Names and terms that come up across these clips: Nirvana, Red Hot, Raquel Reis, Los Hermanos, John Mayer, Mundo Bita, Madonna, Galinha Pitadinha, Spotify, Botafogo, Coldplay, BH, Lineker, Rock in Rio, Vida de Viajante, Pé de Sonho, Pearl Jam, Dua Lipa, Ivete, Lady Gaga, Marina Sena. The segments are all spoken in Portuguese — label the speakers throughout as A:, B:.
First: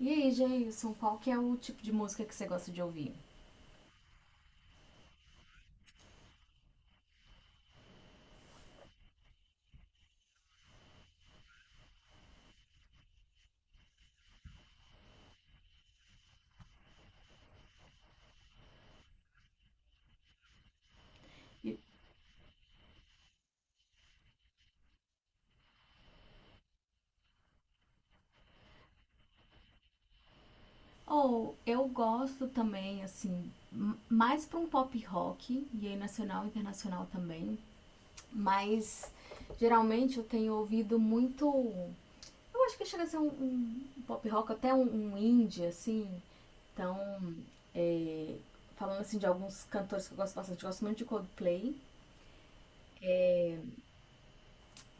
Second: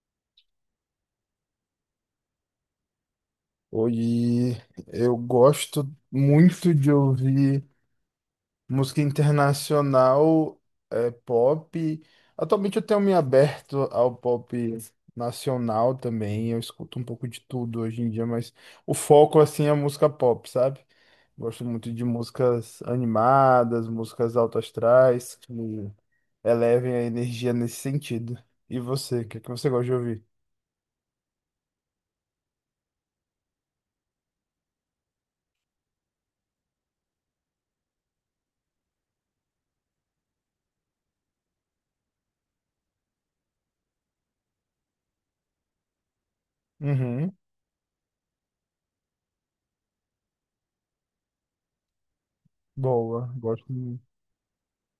A: E aí, Jailson, qual que é o tipo de música que você gosta de ouvir?
B: Hoje eu gosto muito de ouvir música internacional, pop. Atualmente eu tenho me aberto ao pop nacional também. Eu escuto um pouco de tudo hoje em dia, mas o foco assim é música pop, sabe? Gosto
A: E-
B: muito de músicas animadas, músicas alto astrais, que elevem a energia nesse sentido. E você, o que é que você gosta de ouvir?
A: Ou eu gosto também, assim, mais para um pop rock, e aí nacional e internacional também, mas geralmente eu tenho ouvido muito. Eu acho que chega a ser um pop rock, até um indie, assim. Então,
B: Uhum,
A: é, falando assim de alguns cantores que eu gosto bastante, eu gosto muito de Coldplay,
B: boa, gosto muito.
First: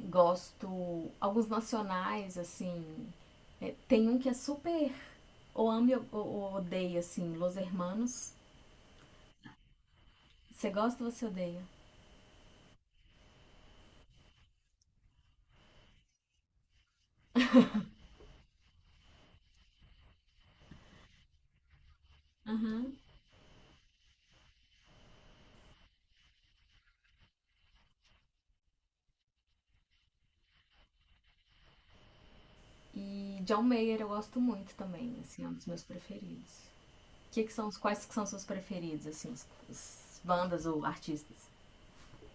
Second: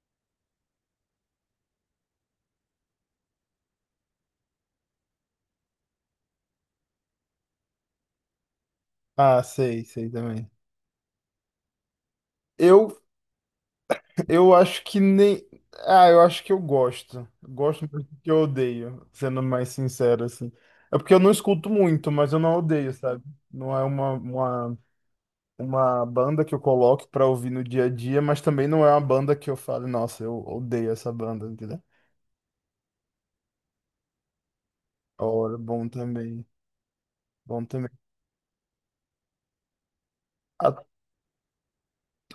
A: gosto alguns nacionais, assim. Tem um que é super ou ame ou odeia, assim, Los Hermanos.
B: Ah, sei, sei também.
A: Você gosta ou você odeia?
B: Eu Eu acho que nem. Ah, eu acho que eu gosto. Gosto mais do que eu odeio, sendo mais sincero, assim. É porque eu não escuto muito, mas eu não odeio,
A: Uhum.
B: sabe? Não é uma banda que eu coloque pra ouvir no dia a dia, mas também não é uma banda que eu falo, nossa, eu odeio essa banda, entendeu?
A: E John Mayer eu gosto muito também, assim, é um
B: Ora,
A: dos meus
B: bom também.
A: preferidos.
B: Bom também.
A: Quais que são seus preferidos, assim, os bandas ou artistas?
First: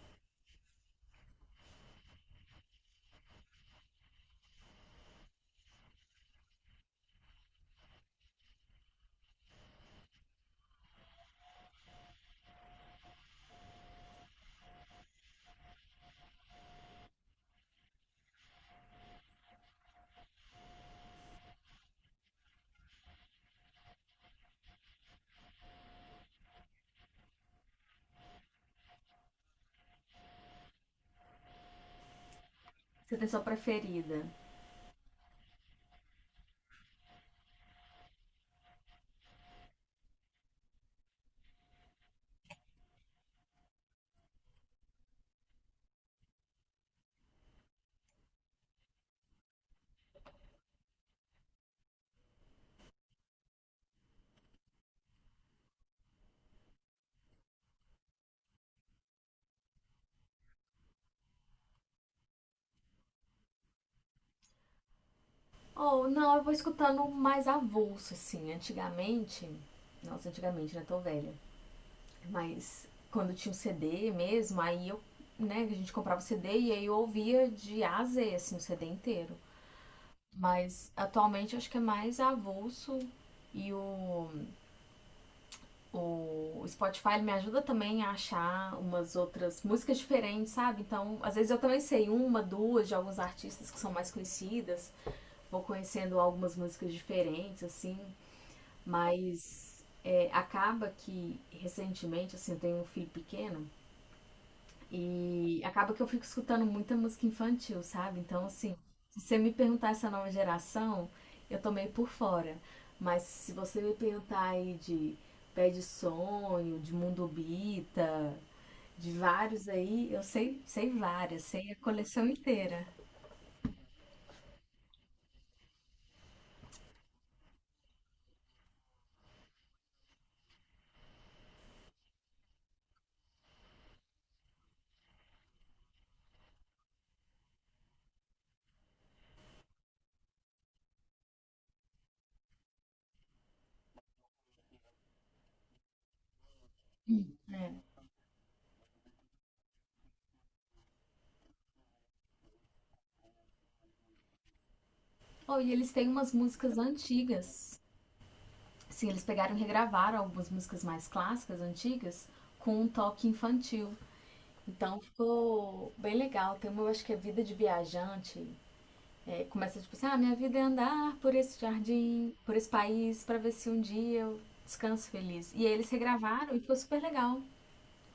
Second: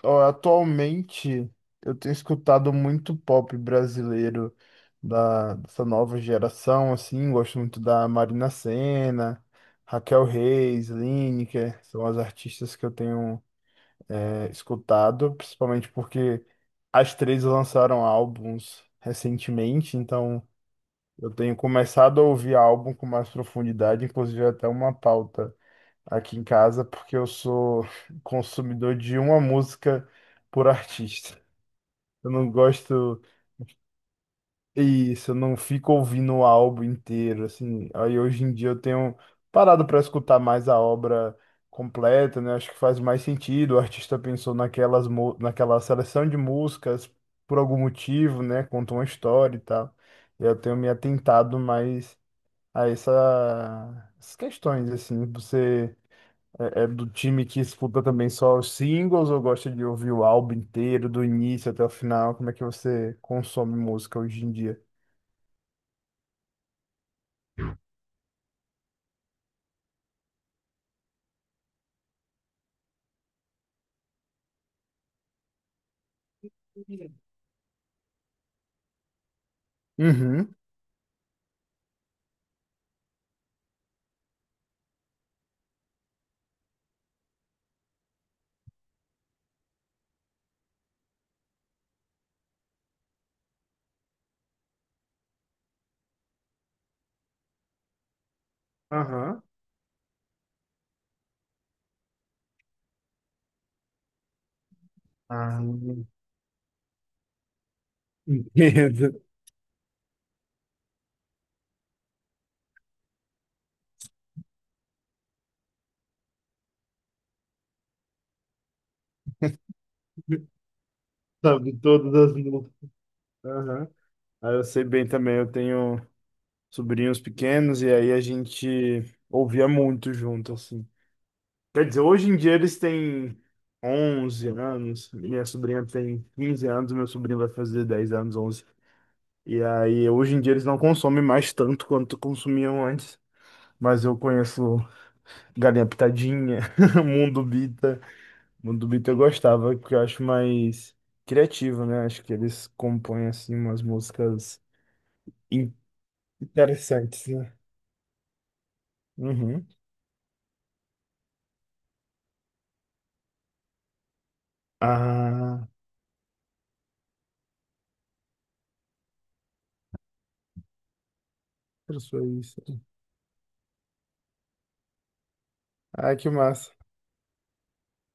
B: Ó, atualmente eu tenho escutado muito pop brasileiro dessa nova geração, assim, gosto muito da Marina Sena, Raquel Reis, Lineker, são as artistas que eu tenho escutado, principalmente porque as três lançaram álbuns recentemente, então eu tenho começado a ouvir álbum com mais profundidade, inclusive até uma pauta aqui em casa, porque eu sou consumidor de uma música por artista. Eu não
A: Você
B: gosto.
A: tem sua preferida?
B: É isso, eu não fico ouvindo o álbum inteiro, assim. Aí hoje em dia eu tenho parado para escutar mais a obra completa, né? Acho que faz mais sentido. O artista pensou naquela seleção de músicas por algum motivo, né? Conta uma história e tal. Eu tenho me atentado mais a essas questões, assim. Você é do time que escuta também só os singles ou gosta de ouvir o álbum inteiro, do início até o final? Como é que você consome música hoje em dia?
A: Ou não, eu vou escutando mais avulso, assim. Antigamente, nossa, antigamente, né? Tô velha. Mas quando tinha um CD mesmo, aí né, a gente comprava o CD e aí eu ouvia de A a Z, assim, o CD inteiro.
B: Uhum.
A: Mas atualmente acho que é mais avulso e o Spotify me ajuda também a achar umas outras músicas diferentes, sabe? Então, às vezes eu também sei uma, duas de alguns artistas que são mais conhecidas, vou conhecendo algumas músicas diferentes, assim,
B: Aham.
A: mas acaba que recentemente, assim, eu tenho um filho pequeno.
B: Ah,
A: E acaba que eu fico escutando muita música infantil, sabe? Então, assim,
B: entendo.
A: se você me perguntar essa nova geração, eu tô meio por fora. Mas se você me perguntar aí de Pé de Sonho, de Mundo Bita, de vários aí, eu sei, sei várias, sei
B: Sabe
A: a
B: todas
A: coleção
B: as
A: inteira.
B: músicas. Aham. Ah, eu sei bem também, eu tenho sobrinhos pequenos e aí a gente ouvia muito junto, assim. Quer dizer, hoje em dia eles têm 11 anos, minha sobrinha tem 15 anos, meu sobrinho vai fazer 10 anos, 11. E aí, hoje em dia eles não consomem mais tanto quanto consumiam antes. Mas eu conheço Galinha Pitadinha, Mundo
A: É.
B: Bita. Mundo Bita eu gostava, porque eu acho mais criativo, né? Acho que eles compõem, assim, umas músicas
A: Oh, e
B: in-
A: eles têm umas músicas
B: interessantes, né?
A: antigas. Sim, eles pegaram e
B: Uhum.
A: regravaram algumas músicas mais clássicas, antigas, com um toque infantil. Então
B: Ah,
A: ficou bem legal. Tem uma, eu acho que é Vida de Viajante. É, começa tipo assim: ah, minha vida é andar por esse
B: professor,
A: jardim, por
B: isso.
A: esse país, pra ver se um dia eu descanso feliz. E aí eles
B: Ah, que
A: regravaram e
B: massa.
A: ficou super legal.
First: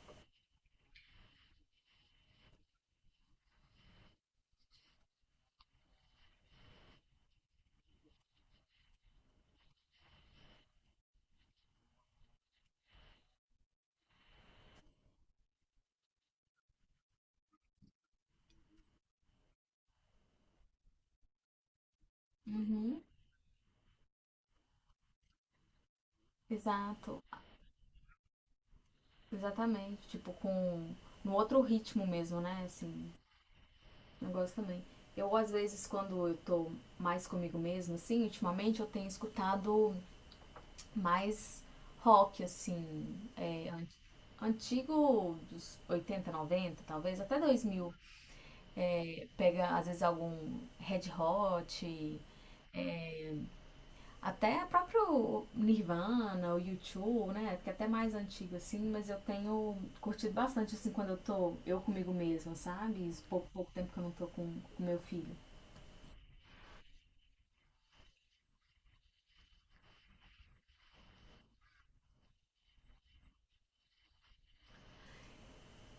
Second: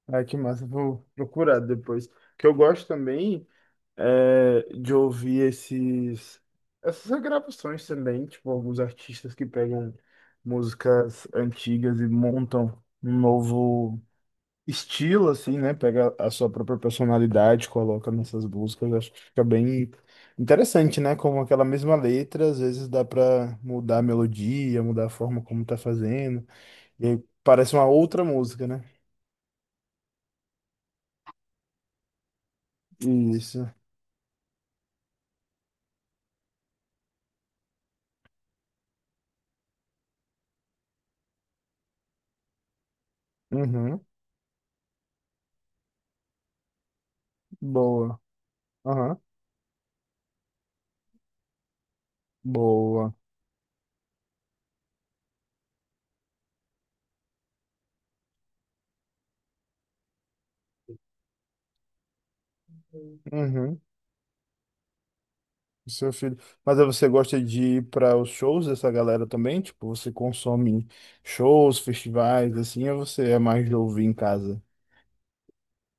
B: Ah, que massa. Vou procurar depois. O Que eu gosto também. É de ouvir essas regravações também, tipo, alguns artistas que pegam músicas antigas e montam um novo estilo, assim, né? Pega a sua própria personalidade, coloca nessas músicas, acho que fica bem interessante, né? Como aquela mesma letra, às vezes
A: Uhum,
B: dá pra mudar a melodia, mudar a forma como tá fazendo, e
A: exato,
B: aí parece uma outra música, né?
A: exatamente. Tipo, com no outro ritmo mesmo, né? Assim,
B: Isso.
A: eu gosto também. Eu, às vezes, quando eu tô mais comigo mesma, assim, ultimamente eu tenho escutado mais rock, assim, é,
B: Uhum.
A: antigo dos 80 90 talvez, até 2000.
B: Boa. Aham.
A: Pega, às vezes, algum Red Hot,
B: Boa.
A: até próprio Nirvana, o u YouTube, né? Que é até mais antigo, assim, mas eu tenho curtido bastante, assim, quando eu tô eu comigo mesma, sabe? Esse pouco, pouco
B: Uhum.
A: tempo que eu não tô com o meu filho.
B: O seu filho. Mas aí você gosta de ir para os shows dessa galera também? Tipo, você consome shows, festivais, assim, ou você é mais de ouvir em casa?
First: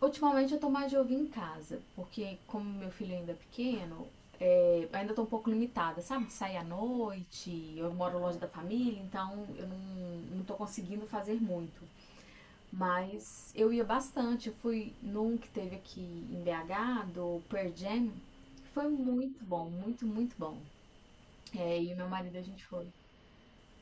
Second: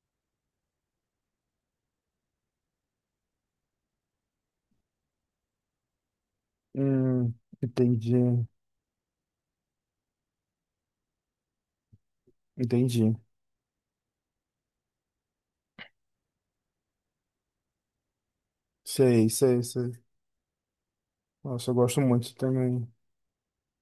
A: Ultimamente eu tô mais de ouvir em casa, porque como meu filho ainda é pequeno, ainda tô um pouco limitada, sabe, de sair à
B: Hum,
A: noite, eu
B: entendi,
A: moro longe da família, então eu não, não tô conseguindo fazer muito.
B: entendi.
A: Mas eu ia bastante, eu fui num que teve aqui em BH, do Pearl Jam, foi
B: Sei,
A: muito
B: sei,
A: bom,
B: sei.
A: muito, muito bom.
B: Nossa, eu
A: E o
B: gosto
A: meu
B: muito
A: marido a gente foi,
B: também.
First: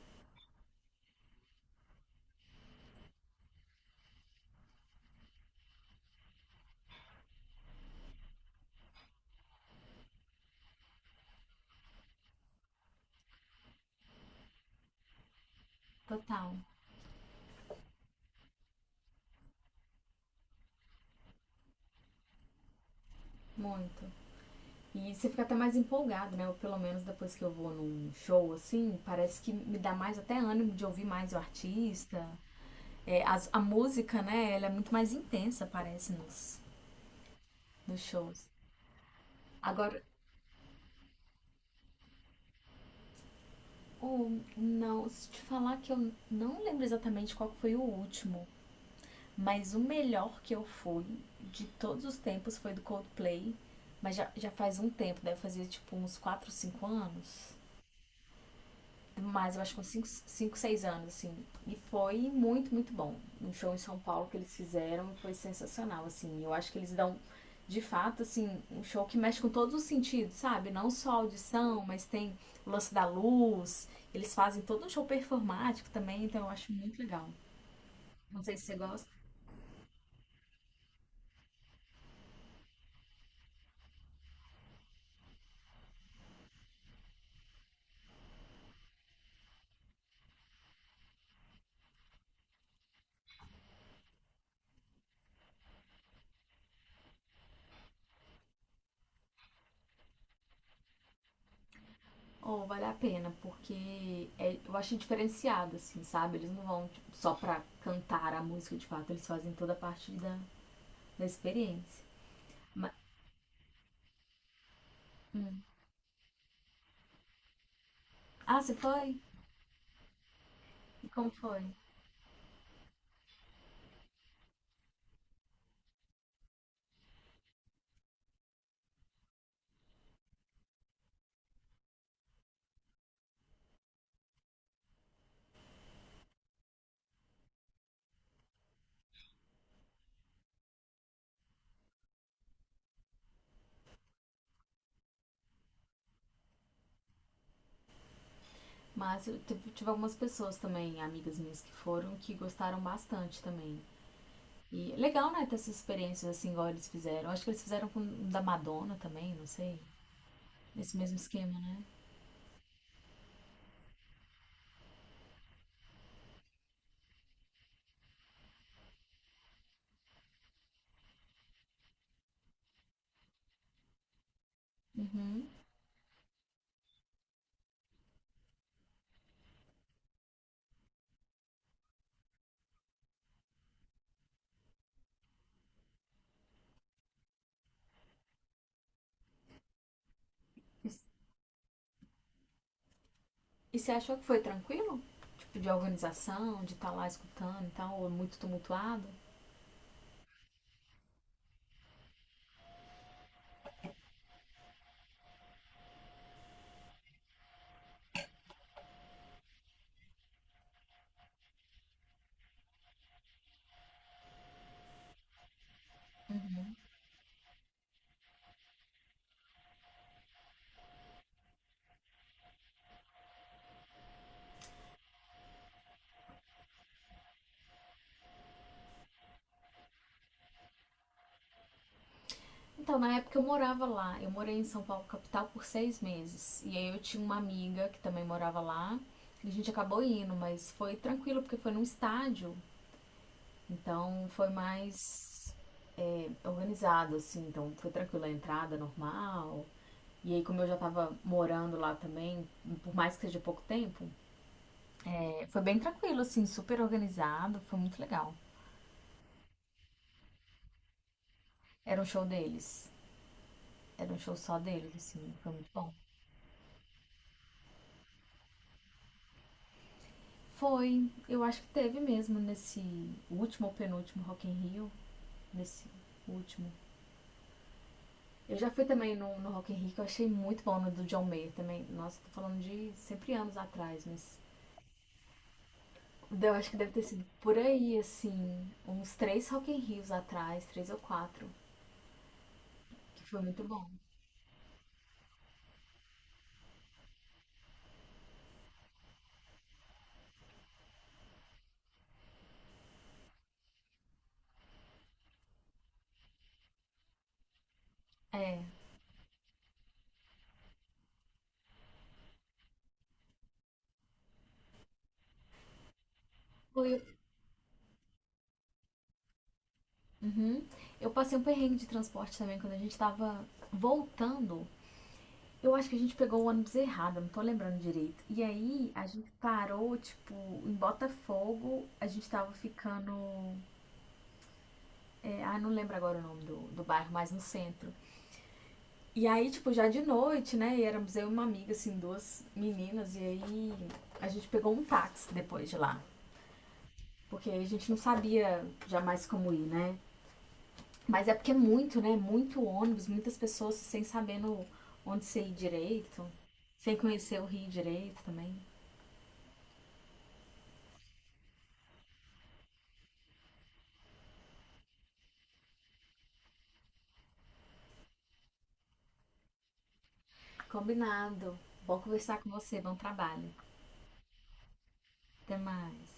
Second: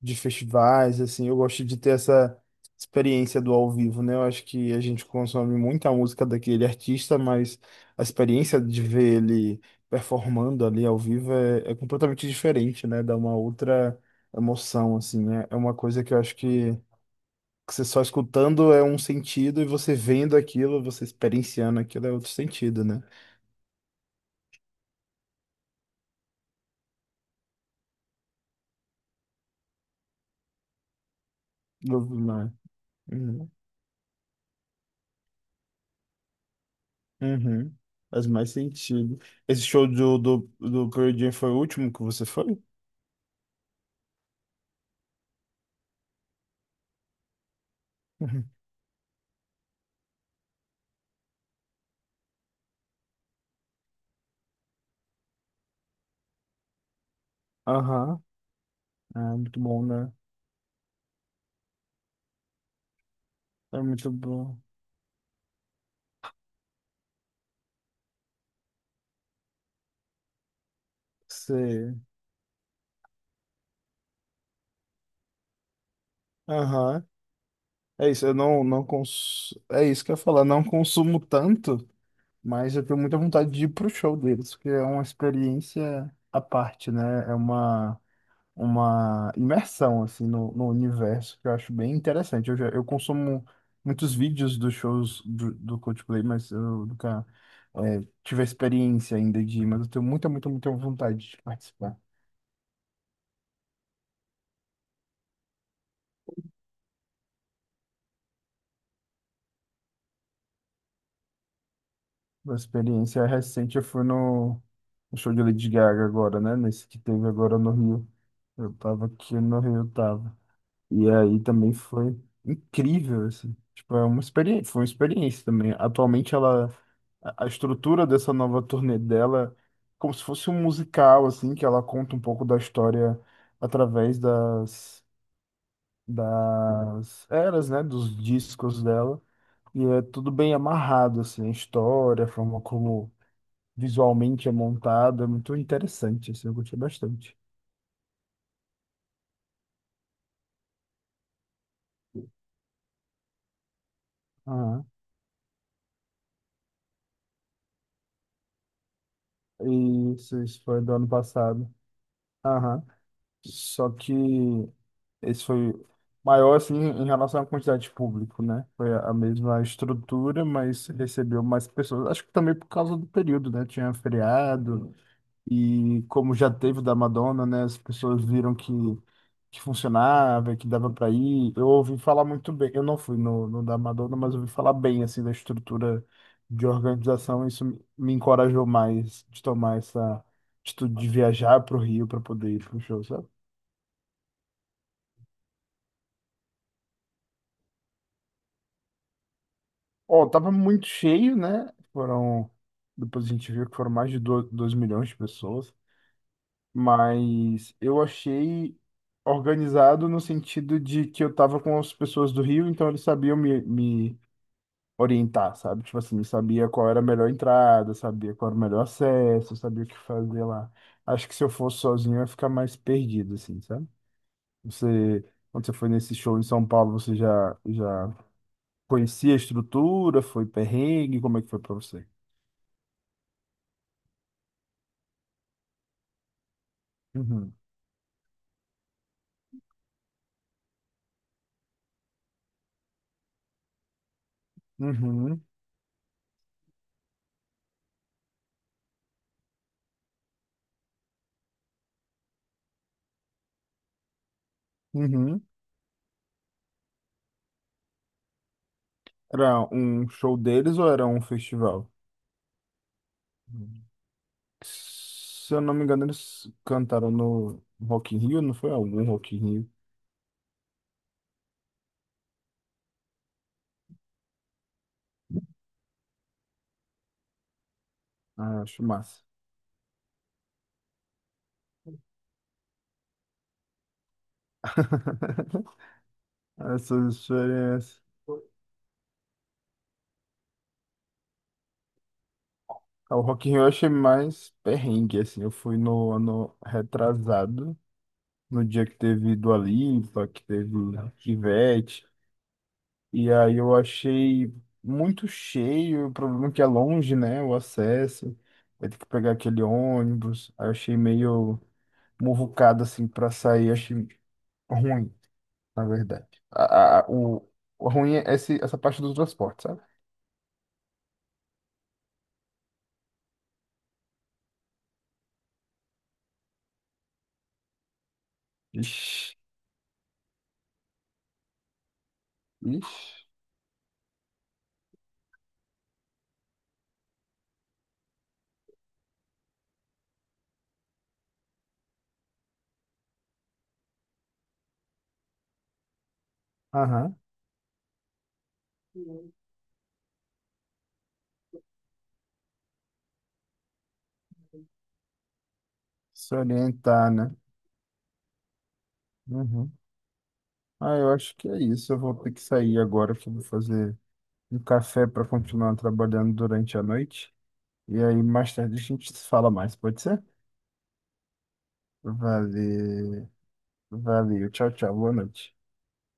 B: De festivais, assim, eu gosto de ter essa experiência do ao vivo, né? Eu acho que a gente consome muita música daquele artista, mas a experiência de ver ele performando ali ao vivo é completamente diferente, né? Dá uma outra emoção, assim, né? É uma coisa que
A: total,
B: que você só escutando é um sentido e você vendo aquilo, você experienciando aquilo é outro sentido, né?
A: muito. E você fica até mais empolgado, né? Ou pelo menos depois que eu vou num show, assim, parece que me dá mais até ânimo de ouvir mais o
B: Eu-
A: artista.
B: né? Uhum.
A: A música, né? Ela é muito mais intensa, parece, nos,
B: Uhum.
A: nos
B: Faz
A: shows.
B: mais sentido. Esse show
A: Agora,
B: do Pearl Jam foi o último que você foi?
A: o não, se te falar que eu não lembro exatamente qual que foi o último,
B: Uhum.
A: mas o melhor que eu fui de todos os tempos foi do Coldplay. Mas já faz um tempo, deve fazer tipo uns 4, 5 anos.
B: Aham. Ah,
A: Mas
B: muito
A: eu acho que
B: bom, né?
A: uns 5, 6 anos, assim. E foi muito, muito bom. Um show em
B: É
A: São
B: muito
A: Paulo que eles
B: bom.
A: fizeram foi sensacional, assim. Eu acho que eles dão, de fato, assim, um show que mexe com todos os sentidos, sabe? Não só a audição,
B: Sei.
A: mas tem o lance da luz. Eles fazem todo um show performático também, então eu acho muito
B: Aham.
A: legal.
B: É isso, eu
A: Não sei se
B: não,
A: você
B: não
A: gosta.
B: É isso que eu ia falar, não consumo tanto, mas eu tenho muita vontade de ir pro show deles, porque é uma experiência à parte, né? É uma imersão, assim, no universo, que eu acho bem interessante. Eu consumo muitos vídeos dos shows do Coldplay, mas eu nunca tive a experiência ainda de ir, mas eu tenho muita vontade de participar.
A: Ou vale a pena, porque eu acho diferenciado, assim, sabe? Eles não vão tipo, só pra cantar a música de fato, eles fazem toda a parte da experiência.
B: Uma
A: Ma-
B: experiência recente, eu fui no show de
A: hum.
B: Lady Gaga agora, né? Nesse que teve agora no Rio.
A: Ah,
B: Eu
A: você
B: tava
A: foi?
B: aqui no Rio, eu tava.
A: E
B: E
A: como
B: aí
A: foi?
B: também foi incrível, assim. Tipo, é uma experiência, foi uma experiência também. Atualmente a estrutura dessa nova turnê dela, é como se fosse um musical, assim, que ela conta um pouco da história através das eras, né? Dos discos dela. E é tudo bem amarrado, assim, a história, a forma como visualmente é montado, é muito interessante, assim, eu gostei bastante.
A: Mas eu tive algumas pessoas também, amigas minhas que foram, que gostaram bastante também.
B: Aham.
A: E é legal, né, ter essas experiências assim, igual eles fizeram. Acho que eles fizeram com o da Madonna também, não sei.
B: Isso foi do
A: Nesse
B: ano
A: mesmo esquema,
B: passado.
A: né?
B: Aham. Só que esse foi maior, assim, em relação à quantidade de público, né? Foi a mesma estrutura, mas recebeu mais pessoas. Acho que também por causa do período, né? Tinha feriado.
A: Uhum.
B: E como já teve o da Madonna, né, as pessoas viram que funcionava, que dava para ir. Eu ouvi falar muito bem. Eu não fui no da Madonna, mas ouvi falar bem assim da estrutura de organização. Isso me encorajou mais de tomar essa
A: E,
B: atitude de viajar para o Rio para poder ir pro show, sabe?
A: e você achou que foi tranquilo? Tipo, de organização, de estar lá escutando e tal, ou é muito tumultuado?
B: Ó, tava muito cheio, né? Foram. Depois a gente viu que foram mais de 2 milhões de pessoas. Mas eu achei organizado no sentido de que eu tava com as pessoas do Rio, então eles sabiam me orientar, sabe? Tipo assim, sabia qual era a melhor entrada, sabia qual era o melhor acesso, sabia o que fazer lá. Acho que se eu fosse sozinho eu ia ficar mais perdido, assim, sabe? Você, quando você foi nesse show em São Paulo, já conhecia a estrutura, foi perrengue, como é que foi pra você?
A: Então, na época eu morava lá. Eu morei em São Paulo, capital, por 6 meses. E aí eu tinha uma
B: Uhum.
A: amiga que também morava lá. E a gente acabou indo, mas foi tranquilo, porque foi num estádio. Então foi
B: Uhum.
A: mais organizado, assim. Então foi tranquilo a entrada, normal. E aí, como eu já tava morando lá também, por mais que seja pouco tempo,
B: Uhum.
A: foi bem tranquilo, assim, super organizado. Foi muito legal.
B: Era um show deles ou era um festival?
A: Era um show deles. Era um show só deles, assim. Foi
B: Se eu
A: muito
B: não me
A: bom.
B: engano, eles cantaram no Rock in Rio, não foi algum Rock in Rio?
A: Foi, eu acho que teve mesmo nesse último ou penúltimo Rock in Rio, nesse último. Eu
B: Ah,
A: já
B: acho
A: fui também
B: massa.
A: no Rock in Rio, que eu achei muito bom, no do John Mayer também. Nossa, tô falando de sempre anos atrás, mas eu acho que deve ter
B: Essas
A: sido por aí,
B: experiências.
A: assim, uns três Rock in Rios atrás, três ou quatro,
B: Ah, o
A: que foi
B: Rock in
A: muito
B: Rio eu
A: bom.
B: achei mais perrengue, assim. Eu fui no ano retrasado, no dia que teve Dua Lipa, que teve Ivete. E aí eu achei muito cheio, o problema é que é longe, né, o acesso.
A: É,
B: Vai ter que pegar aquele ônibus. Aí eu achei meio muvucado, assim, pra sair. Achei ruim. Na verdade.
A: foi...
B: O ruim é essa parte do transporte, sabe?
A: Uhum. Eu passei um perrengue de transporte também, quando a gente tava voltando. Eu acho que a gente pegou o ônibus errado, não tô lembrando direito. E aí a gente
B: Ixi,
A: parou, tipo, em Botafogo, a gente tava
B: ixi.
A: ficando. Ah, não lembro agora o nome do bairro, mas no centro. E aí, tipo, já de noite, né? E éramos eu e uma amiga, assim, duas meninas, e aí a gente pegou um táxi depois de lá.
B: Aham.
A: Porque a gente não sabia jamais como ir, né? Mas é porque é muito, né? Muito ônibus, muitas pessoas sem sabendo onde você ir direito,
B: Se
A: sem
B: orientar, né?
A: conhecer o Rio direito também.
B: Uhum. Ah, eu acho que é isso. Eu vou ter que sair agora, que eu vou fazer um café para continuar trabalhando durante a noite. E aí, mais tarde, a gente se fala mais, pode ser?
A: Combinado. Bom conversar com você. Bom
B: Valeu,
A: trabalho.
B: valeu. Tchau, tchau. Boa noite.
A: Até mais.